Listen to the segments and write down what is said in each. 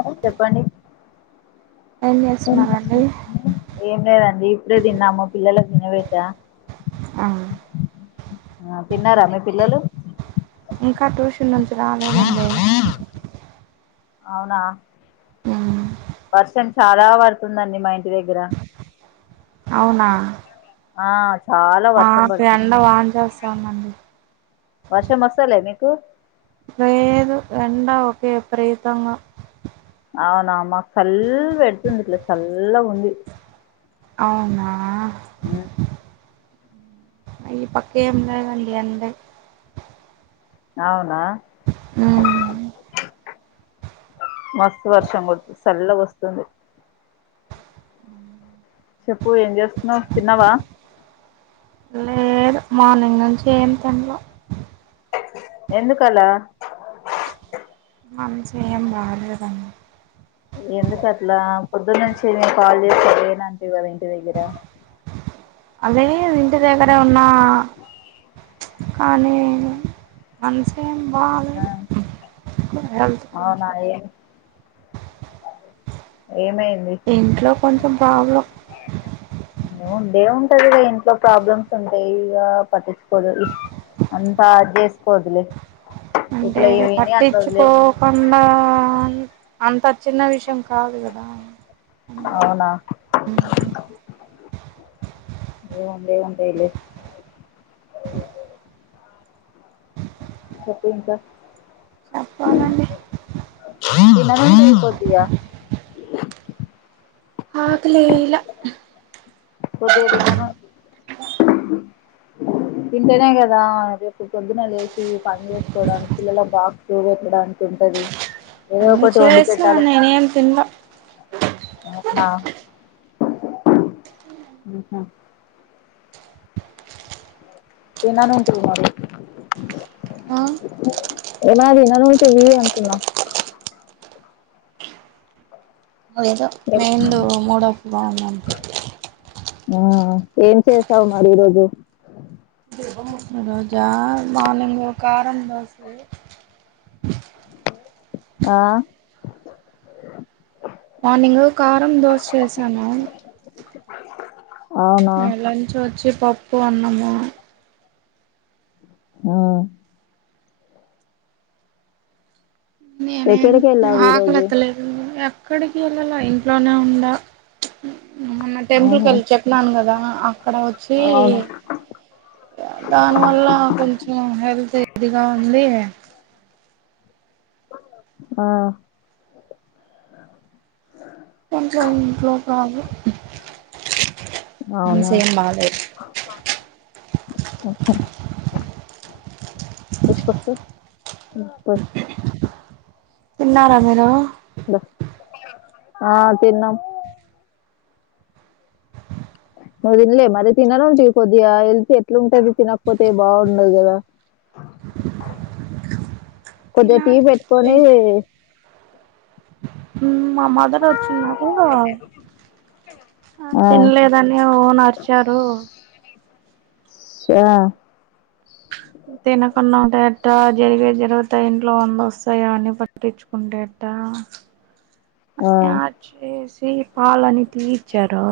ఆ చెప్పండి ఏం చేస్తున్నారు ఏం లేదండి ఇప్పుడే తిన్నాము పిల్లలకి తినబెట్టా ఆహా ఆ తిన్నారా మీ పిల్లలు ఇంకా ట్యూషన్ నుంచి రాలేదండి అవునా మ్మ్ వర్షం చాలా పడుతుందండి మా ఇంటి దగ్గర అవునా ఆ చాలా వర్షం మాకు పడుతుంది ఎండ వాన్ చేస్తాందండి వర్షం వస్తాలే మీకు లేదు ఎండ ఉకే విపరీతంగా అవునా మాకు చల్ల్ పెడుతుంది ఇట్లా చల్లగుంది అవునా ఉమ్, అ ఈపక్క ఏం లేదండి ఎండే అవునా ఉమ్మ్ మస్తు వర్షం కొడుతు చల్లగ వస్తుంది చెప్పు ఏం చేస్తున్నావు తిన్నావా లేదు మార్నింగ్ నుంచి ఏం తిన్ల ఎందుకలా మనసేం బాలేదండి ఎందుకు అట్లా పొద్దున్న నుంచి నేను కాల్ చేస్తా లేనన్టివి కదా ఇంటి దగ్గర అదే ఇంటి దగ్గర ఉన్న కానీ మనసేమ్ బాలేదు ఆ హెల్త్ అవునా కొంచెం ఏం ఏమైంది ఇంట్లో కొంచెం పాబ్లం ఉండే ఉంటదిగా ఇంట్లో ప్రాబ్లమ్స్ ఉంటాయి ఇగా పట్టిం కొదు అంతా అజేస్కోద్ లే అంటే పట్టించుకో కుండా అంత చిన్న విషయం కాదు కదా అందువల్ల అవునా ఏందే ఉంటె ఉంటాయిలే చెప్పింకా చెప్పాలండి తినకుంటే అయిపోతాయా ఆకలి వేయల్ల కొద్ధిగ తినను తింటేనే కదా రేపు పొద్దున లేచి పని చేసుకోవడానికి పిల్లలకు బాక్ చూపెట్టడానికి ఉంటది ఏదో అన్నీ ఒకటి వండి చేసా పెట్టాలి నేనేం తినలా ఊన్న ఆహ తిన్నానంటివే మరీ ఆ ఏమన్న తినను అంటివి అంటున్నా ఏందో మెయిందు మూడప్ బాగుండాలి ఆ ఏం చేసావు మరి ఈ రోజు ఈ రోజా మార్నింగా కారం దోస ఆ మార్నింగ్ కారం దోశ చేసాను అ లంచ్ వచ్చి పప్పు అన్నము ఆ ఎక్కడికి వెళ్ళావు ఈరోజు ఆకలెత్తలేదండి ఎక్కడికి వెళ్ళాల ఇంట్లోనే ఉండ టెంపుల్ ఆహా కెళ్ళి చెప్పినాను కదా అక్కడ వచ్చి అవును దాని వల్ల కొంచెం హెల్త్ ఇదిగా ఉంది ఆ ఇట్లో ఇంట్లో ప్రాబ్లం అవునా మనసెం బాలేదు [inaudible] బస్కోస్తావ్ ప తిన్నారా మీరు ఆ తిన్నాం నువ్వు తిన్లే మరీ తినాలంట కొద్దిగా ఎల్త్ ఎట్లా ఉంటది తినకపోతే బాగుండదు కదా [inaudible] కొద్దిగ టీ తినాలి పెట్టుకొని తింట మా మదర్ వచ్చిన్నారు ఆ తిన్లేదు ద్దనే ఓన్ అరిచారు చా తినకుంన్నా ఉంటె ఎట్టా. జరిగే జరుగుతాయి. ఇంట్లో వంద వస్తాయి, అన్ని పట్టించుకుంటె ఎట్టా. ఆ ఆయా చేసి పాలని తీయిచ్చారా.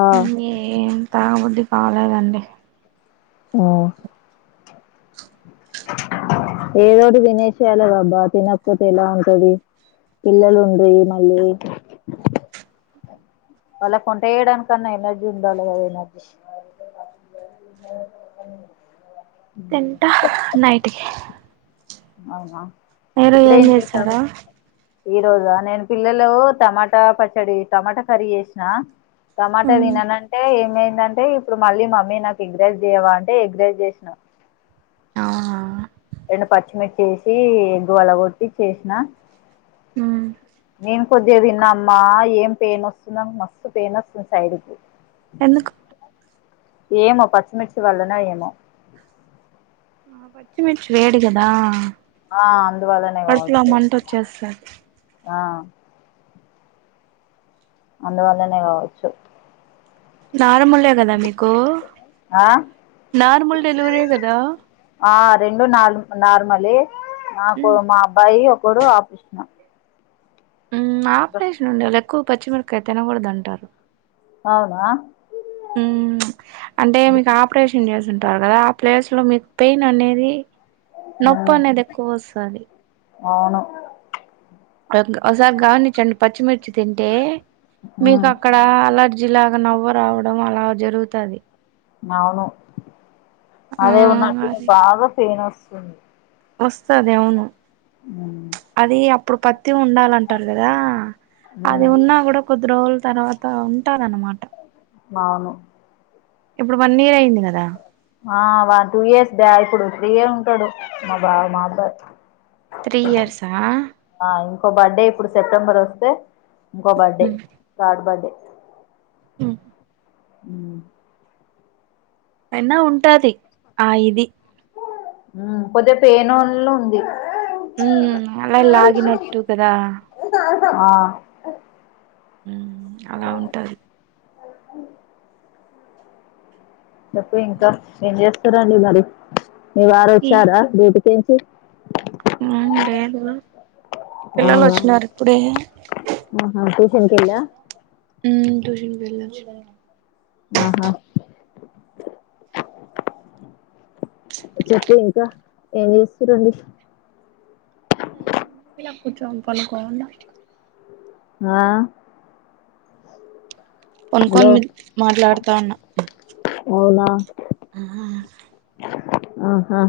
ఆ ఇంగేమ్ తాగబుద్ధి కాలేదు అండి. ఉహ్ ఏదోటి దినేచెయాలి అబ్బా తినకపోతే ఎలా ఉంటది. పిల్లలు ఉండ్రి మళ్ళీ. అల్లాక్ వంట ఏయడానికన్నా ఎనర్జీ ఉందా లేదా ఈ మధ్య. తింటా నైట్ కే అవునా మీరు ఇప్పుడు ఏం చేసావ్. చేశారా ఈ రోజా నేను పిల్లలు టమాటా పచ్చడి టమాటా కర్రీ యేశనా. టమాటా తిననంటే ఏమైందంటే ఇప్పుడు మళ్ళీ మమ్మీ నాకు ఎగ్ రైస్ జేయవా అంటే ఎగ్ రైస్ జేశనా. అవునా రెండు పచ్చిమిర్చి ఏసి ఎగ్గు వలగొట్టి చేశనా. నా నేన్ కొద్ది గా తిన్నా అమ్మా ఏం పెయిన్ వస్తుంద్ మస్తు పెయిన్ వస్తుంది సైడుకు. ఎందుకు ఏమో పచ్చిమిర్చి వల్లన ఏమో ఆ పచ్చిమిర్చి వేడి కదా ఆ అందువల్లనే పడుపులో కావచ్చు మంట వచ్చేస్తది. ఆ అందువల్లనే కావచ్చు. నార్మలే కదా మీకు, ఆ నార్మల్ డెలివరీ కదా. ఆ రెండు నాలు నార్మలే నాకు మా అబ్బాయి ఒకడు ఆపరేషను. ఉ ఆపరేషన్ ఉండే వాళ్ళు ఎక్కువ పచ్చిమిరకాయయి తినకూడదు అంటారు. అవునా ఉ అంటే మీకు ఆపరేషన్ చేసింటారు కదా. ఆ ప్లేస్లో మీకు పెయిన్ అనేది. నొప్ మ్మ్ అనేది ఎక్కువ వస్తది. అవును కోర్గ్ ఒకసారి గావనిచండి, పచ్చిమిర్చి తింటే. మీకు మ్మ్ అక్కడ అలర్జీ లాగా నవ్వ రావడం అలా జరుగుతది. మావును ఆ అదే ఉన్నట్టు ఉంది బాగా పెయిన్ వసుది. వసది అవును, మ్మ్ అది అప్పుడు పత్తి ఉండాలంటారు గదా. అది మ్మ్ ఉన్నా గూడా కొద్ది రోజుల తర్వాత ఉంటాద్ అనమాటా. మావును ఇప్పుడు వన్ ఇయర్ అయింది గదా. ఆ వా టూ ఇయర్స్ బ్యా ఇప్పుడు త్రీయే ఉంటాడు మా బాబ మా అబ్బాయ్. త్రీ ఇయర్స్ ఆ ఆ ఇంకో బర్త్డే ఇప్పుడు సెప్టెంబర్ వస్తే, ఇంకో బర్త్డే థర్డ్ బర్త్డే. ఉహుహ్ హు్ అయినా ఉంటాది ఆ ఇది ఉ కొద్ది పేనోలో ఉంది. ఉ అలా లాగినట్టు కదా. ఆ ఉహ్ అలా ఉంటది. చెప్పు ఇంకా ఏం చేస్తారండి మరి మీ వారు వచ్చారా డ్యూటీ కి మా ఆయన లేడు పిల్లలు అవునా వచ్చినారు ఇప్పుడే ఆహా ట్యూషన్ కి వెళ్ళా హ్మ్ ట్యూషన్ కి వెళ్లొచ్చి ఆహా చెప్పు ఇంకా ఏం చేస్తారండి ఇలా కూర్చొని పనుకొని ఉన్న ఆ హలో పనుక్కొని మాట్లాడుతా ఉన్నా అవునా ఆహా ఆహా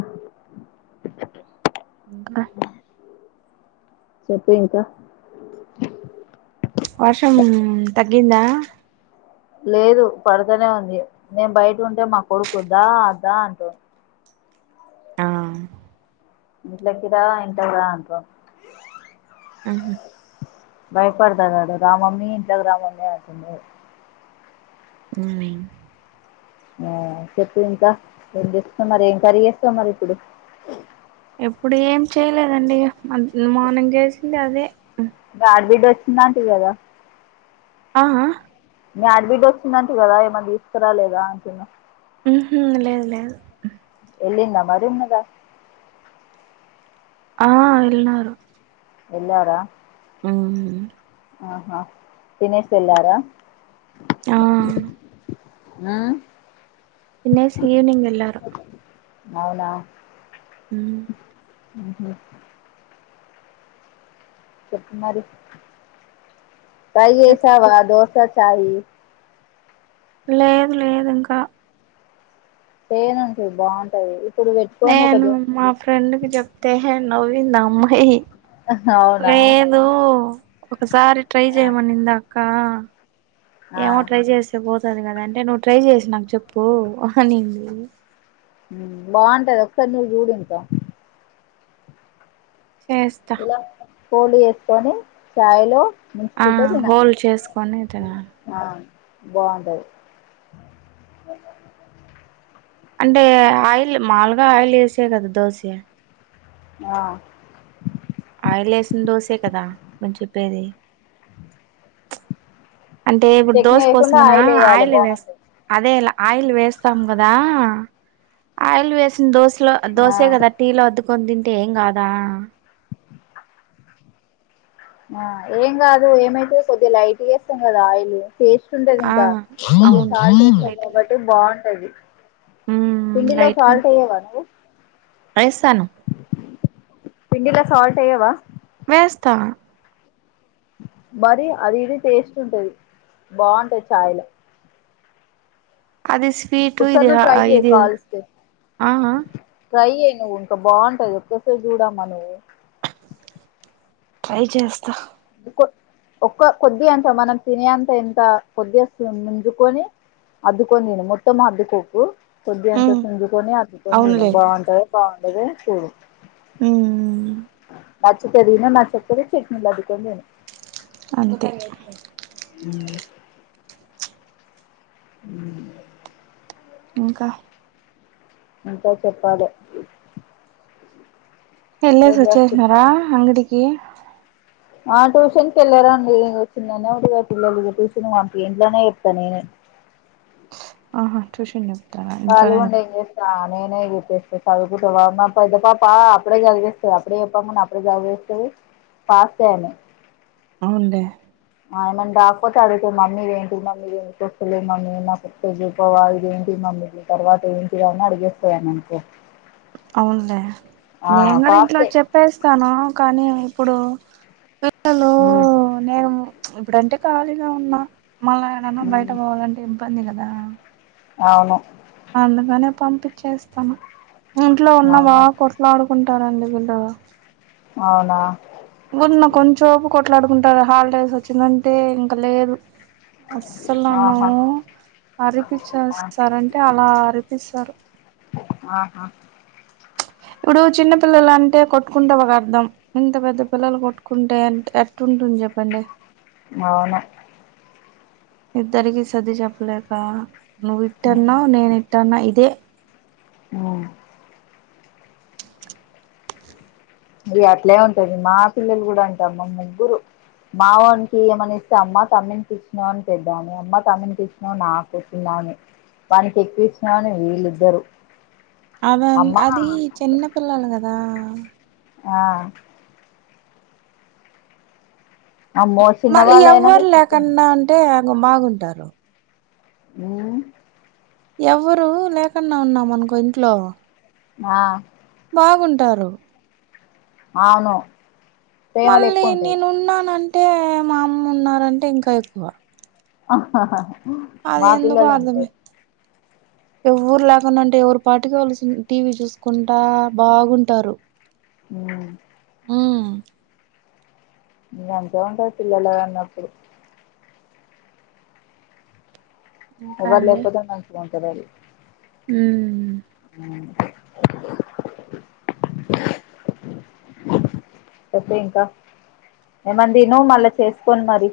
ఇంకా చెప్పు ఇంకా వర్షం తగ్గిందా లేదు పడుతనే ఉంది నేను బయట ఉంటే మా కొడుకు దా దా అంటు ఆ ఇంట్లోకి రా ఇంట్లోకి రా అంటు ఆహా భయపడుతున్నాడు రా మమ్మీ ఇంట్లోకి రా మమ్మీ అంటున్నాడు హ్మ్ హ్మ్ చెప్పు ఇంకా ఏం చేస్తున్నారు ఏం కర్రీ చేస్తావు మరి ఇప్పుడు ఇప్పుడు ఏం చేయలేదండి మన మార్నింగ్ చేసిందే అదే ఆడబిడ్డ వచ్చింది అంటివి కదా ఆ ఆ మీ ఆడబిడ్డ వచ్చిందంటివి కదా ఏమన్నా తీసుకురాలేదా అంటున్నా ఉహు లేదు లేదు ఎల్లింద మరి ఉన్నదా ఆ వెళ్ళినారు ఎల్లారా హ్మ్ ఆహా తినేసి వెళ్లారా ఆ ఆ తినేసి ఈవినింగ్ వెళ్లారు అవునా హ్మ్ ఆహా చెప్పు మరి ట్రై చెప్పు చేసావా దోశ చాయ్ ఈ లేదు లేదు ఇంకా తేనె ఉంటే బావుంటది నేను మా ఫ్రెండ్ కి చెప్తే నవ్వింది అమ్మాయి అవునా లే నువ్వు ఒకసారి ట్రై ఆ చేయమనింది అక్క ఆ ఏమో ట్రై చెస్ తే పోతది కదా అంటే నువ్వు ట్రై చేసి నాకు చెప్పు అనింది ఉమ్ బాంటది ఒకసారి నువ్వు చూడు ఇంకా చేస్తా ఇలా ఫోల్డ్ చేసుకోని ఛాయిలో ఆ ముంచుకుంటు తినాలి, హోల్ చేసుకొని తినాలి ఆ బాగుంటది అంటే ఆయిల్ మాల్ గా ఆయిల్ ఏసే కదా దోశ ఆ ఆయిల్ ఏసిన దోసె కదా, నువ్వు చెప్పేది? అంటే ఇప్పుడు చట్నీ దోశ పోసి వేయకుండా మనం వేయాలి ఆయిల్ వేస్ బాగుంటది అదేలా ఆయిల్ వేస్తాం కదా, ఆయిల్ వేసిన దోశ ట్లో ఆ దోసే కదా టీలో అద్దుకొని తింటే ఏం కాదా? ఆ ఏం కాదు ఏమైతది, కొద్దిగా లైట్ వేస్తం కదా ఆయిల్ ఫేస్ తుండేది ఆ ఇంకా, కొద్దిగా అవును సాల్ట్ వేస్తాము లైట్గా కాబట్టి బాగుంటది. ఉమ్ పిండిలో సాల్ట్ వెయ్యవా నువ్వు? ఏస్తాను. పిండిలో సాల్ట్ ఎయ్యవా? వేస్తా మరి అది ఇది టేస్ట్ ఉంటది, బాగుంటది చాయ్లో. అది స్వీటు ఒకసారి ఇది నువ్వు హా ట్రై చెయ్ ఇది కాలిస్తే ఆహ ట్రై చెయ్యి నువ్వు ఇంకా బాగుంటది, ఒక్కసారి చూడమా నువ్వు. ట్రై చేస్తా. ఒక ఒక్క కొద్ది అంత మనం తినే అంత ఎంత కొద్దిగా స్పూన్ ముంజుకొని అద్దుకొని తిను మొత్తము అద్దుకోకు. కొద్దిగ అంత ఉమ్ చించుకొని అద్దుకొని తిను, అవునులే బాగుంటదో బాగుండదో చూడు. ఉమ్ నచ్చితే తిను, నచ్చకపోతే చట్నీలో అద్దుకొని తిను. అంతే ఉమ్ ఉమ్ ఇంకా ఇంకా చెప్పాలె. ఏం వెల్లేసి వచ్చేసినారా చేస్తున్నావు అంగడికి? ఆ ట్యూషన్కి ఎళ్ళ రండి, ఇగో చిన్న ఉడుగా పిల్ల ట్యూషన్ పంపి ఇంట్లోనే చెప్స్తా నేనే ఆహా ట్యూషన్ చెప్ చెప్తారా కాలి ఇంట్లోనే గుండేమ్ ఏం చేస్ తా నేనే చెప్పేస్త, ఫైవ్ కి తర్వాత మాద్ద పాపా అప్పుడే చదివేస్తది, అప్పుడే చెప్ప మన్ అప్పుడే చదివేస్ పాస్తాను. అవుండి ఆ నేను రాకపోతే అడుగుతది, మమ్మీ ఇది ఏంటి మమ్మీ? ఇది ఏంటిది, వస్తలేదు మమ్మీ నాకు తెజుకోవా ఇదేంటి మమ్మీ, తర్వాత ఏంటిదని అని అడిగేస్తదండి అంతే అవునులే, నేను ఆ గుడ ఇంట్లో ఫాస్టే చెప్ ప్పేస్తాను కానీ ఇప్పుడు పిలలు ఉమ్ నేను ప్చ్ ఇప్పుడంటే ఖాళీగా ఉన్నా, మళ్ళా ఎడన్నా బయట మ్మ్ పోవాలంటే ఇబ్బంది కదా. ఆవును అందుకనే పంపించేస్తాను, ఇంట్లో ఉన్న వా అవునా కు ఎలా ఆడుకుంటారండి పిల్లలు. అవునా ఉన్న కొంచోపు కొట్లాడుకుంటారు హాలిడేస్ వచ్చిందంటే ఇంక లేదు. అస్సలు నన్ను ఆహా ఆ అరిపించేస్తారంటే అలా అరిపిస్తారు. ఆహా ఇప్పుడు చిన్న పిల్లలు అంటే కొట్టుకుంటే ఒక అర్థం. ఇంత పెద్ద పిల్లలు కొట్టుకుంటే ఎట్ ఎట్టుంటుంది చెప్పండి. అవును. ఇద్దరికి సర్ది చెప్పలేకా నువ్వు ఇట్టన్నావు నేను ఇట్టన్నా ఇదే. అవును ఇగ అట్లే ఉంటది మా పిల్లలు కూడా అంతే అమ్మా ముగ్గురు. మా వోనికి ఏమన్నా ఇస్తే అమ్మా తమ్మునికి ఇచ్చినవా అని పెద్దామే. అమ్మ తమ్మునికి ఇచ్చినవు నాకు చిన్నామే. వానికి ఎక్కువ ఇచ్చినా అని వీళ్ళిద్దరు. అద అమ్మా అది చిన్నపిల్లలు కదా. ఆ అమ్మో మళ్ళీ చిన్నవాళ్ళయినా ఎవ్వరు విచిత్రం లేకుండా ఉంటే బాగుంటారు. హ్ ఎవ్వరు లేకుండా ఉన్నాం అనుకో ఇంట్లో ఆ బాగుంటారు. అవును ప్రేమలు మళ్ళీ ఎక్కువ ఉంటాయి నేనున్నానంటే మా అమ్మ ఉన్నారంటే ఇంకా ఎక్కువ. అహాహా అది ఎందుకో అర్థమయి ఎవ్వరు లేకుండా ఉంటే ఎవరు పాటికి సి వాళ్ళు టీవీ చూసుకుంటా బాగుంటారు. హ్ మ్ ఇగ అంతే ఉంటది పిల్లలు అన్నప్పుడు. ఇంకా ఎవ్వరు అండి లేకపోతే మంచిగ ఉంటరాళ్లు. హ్మ్ అ చెప్పే ఇంకా ఏమన్ తిను మళ్ళా చేసుకొని మరి.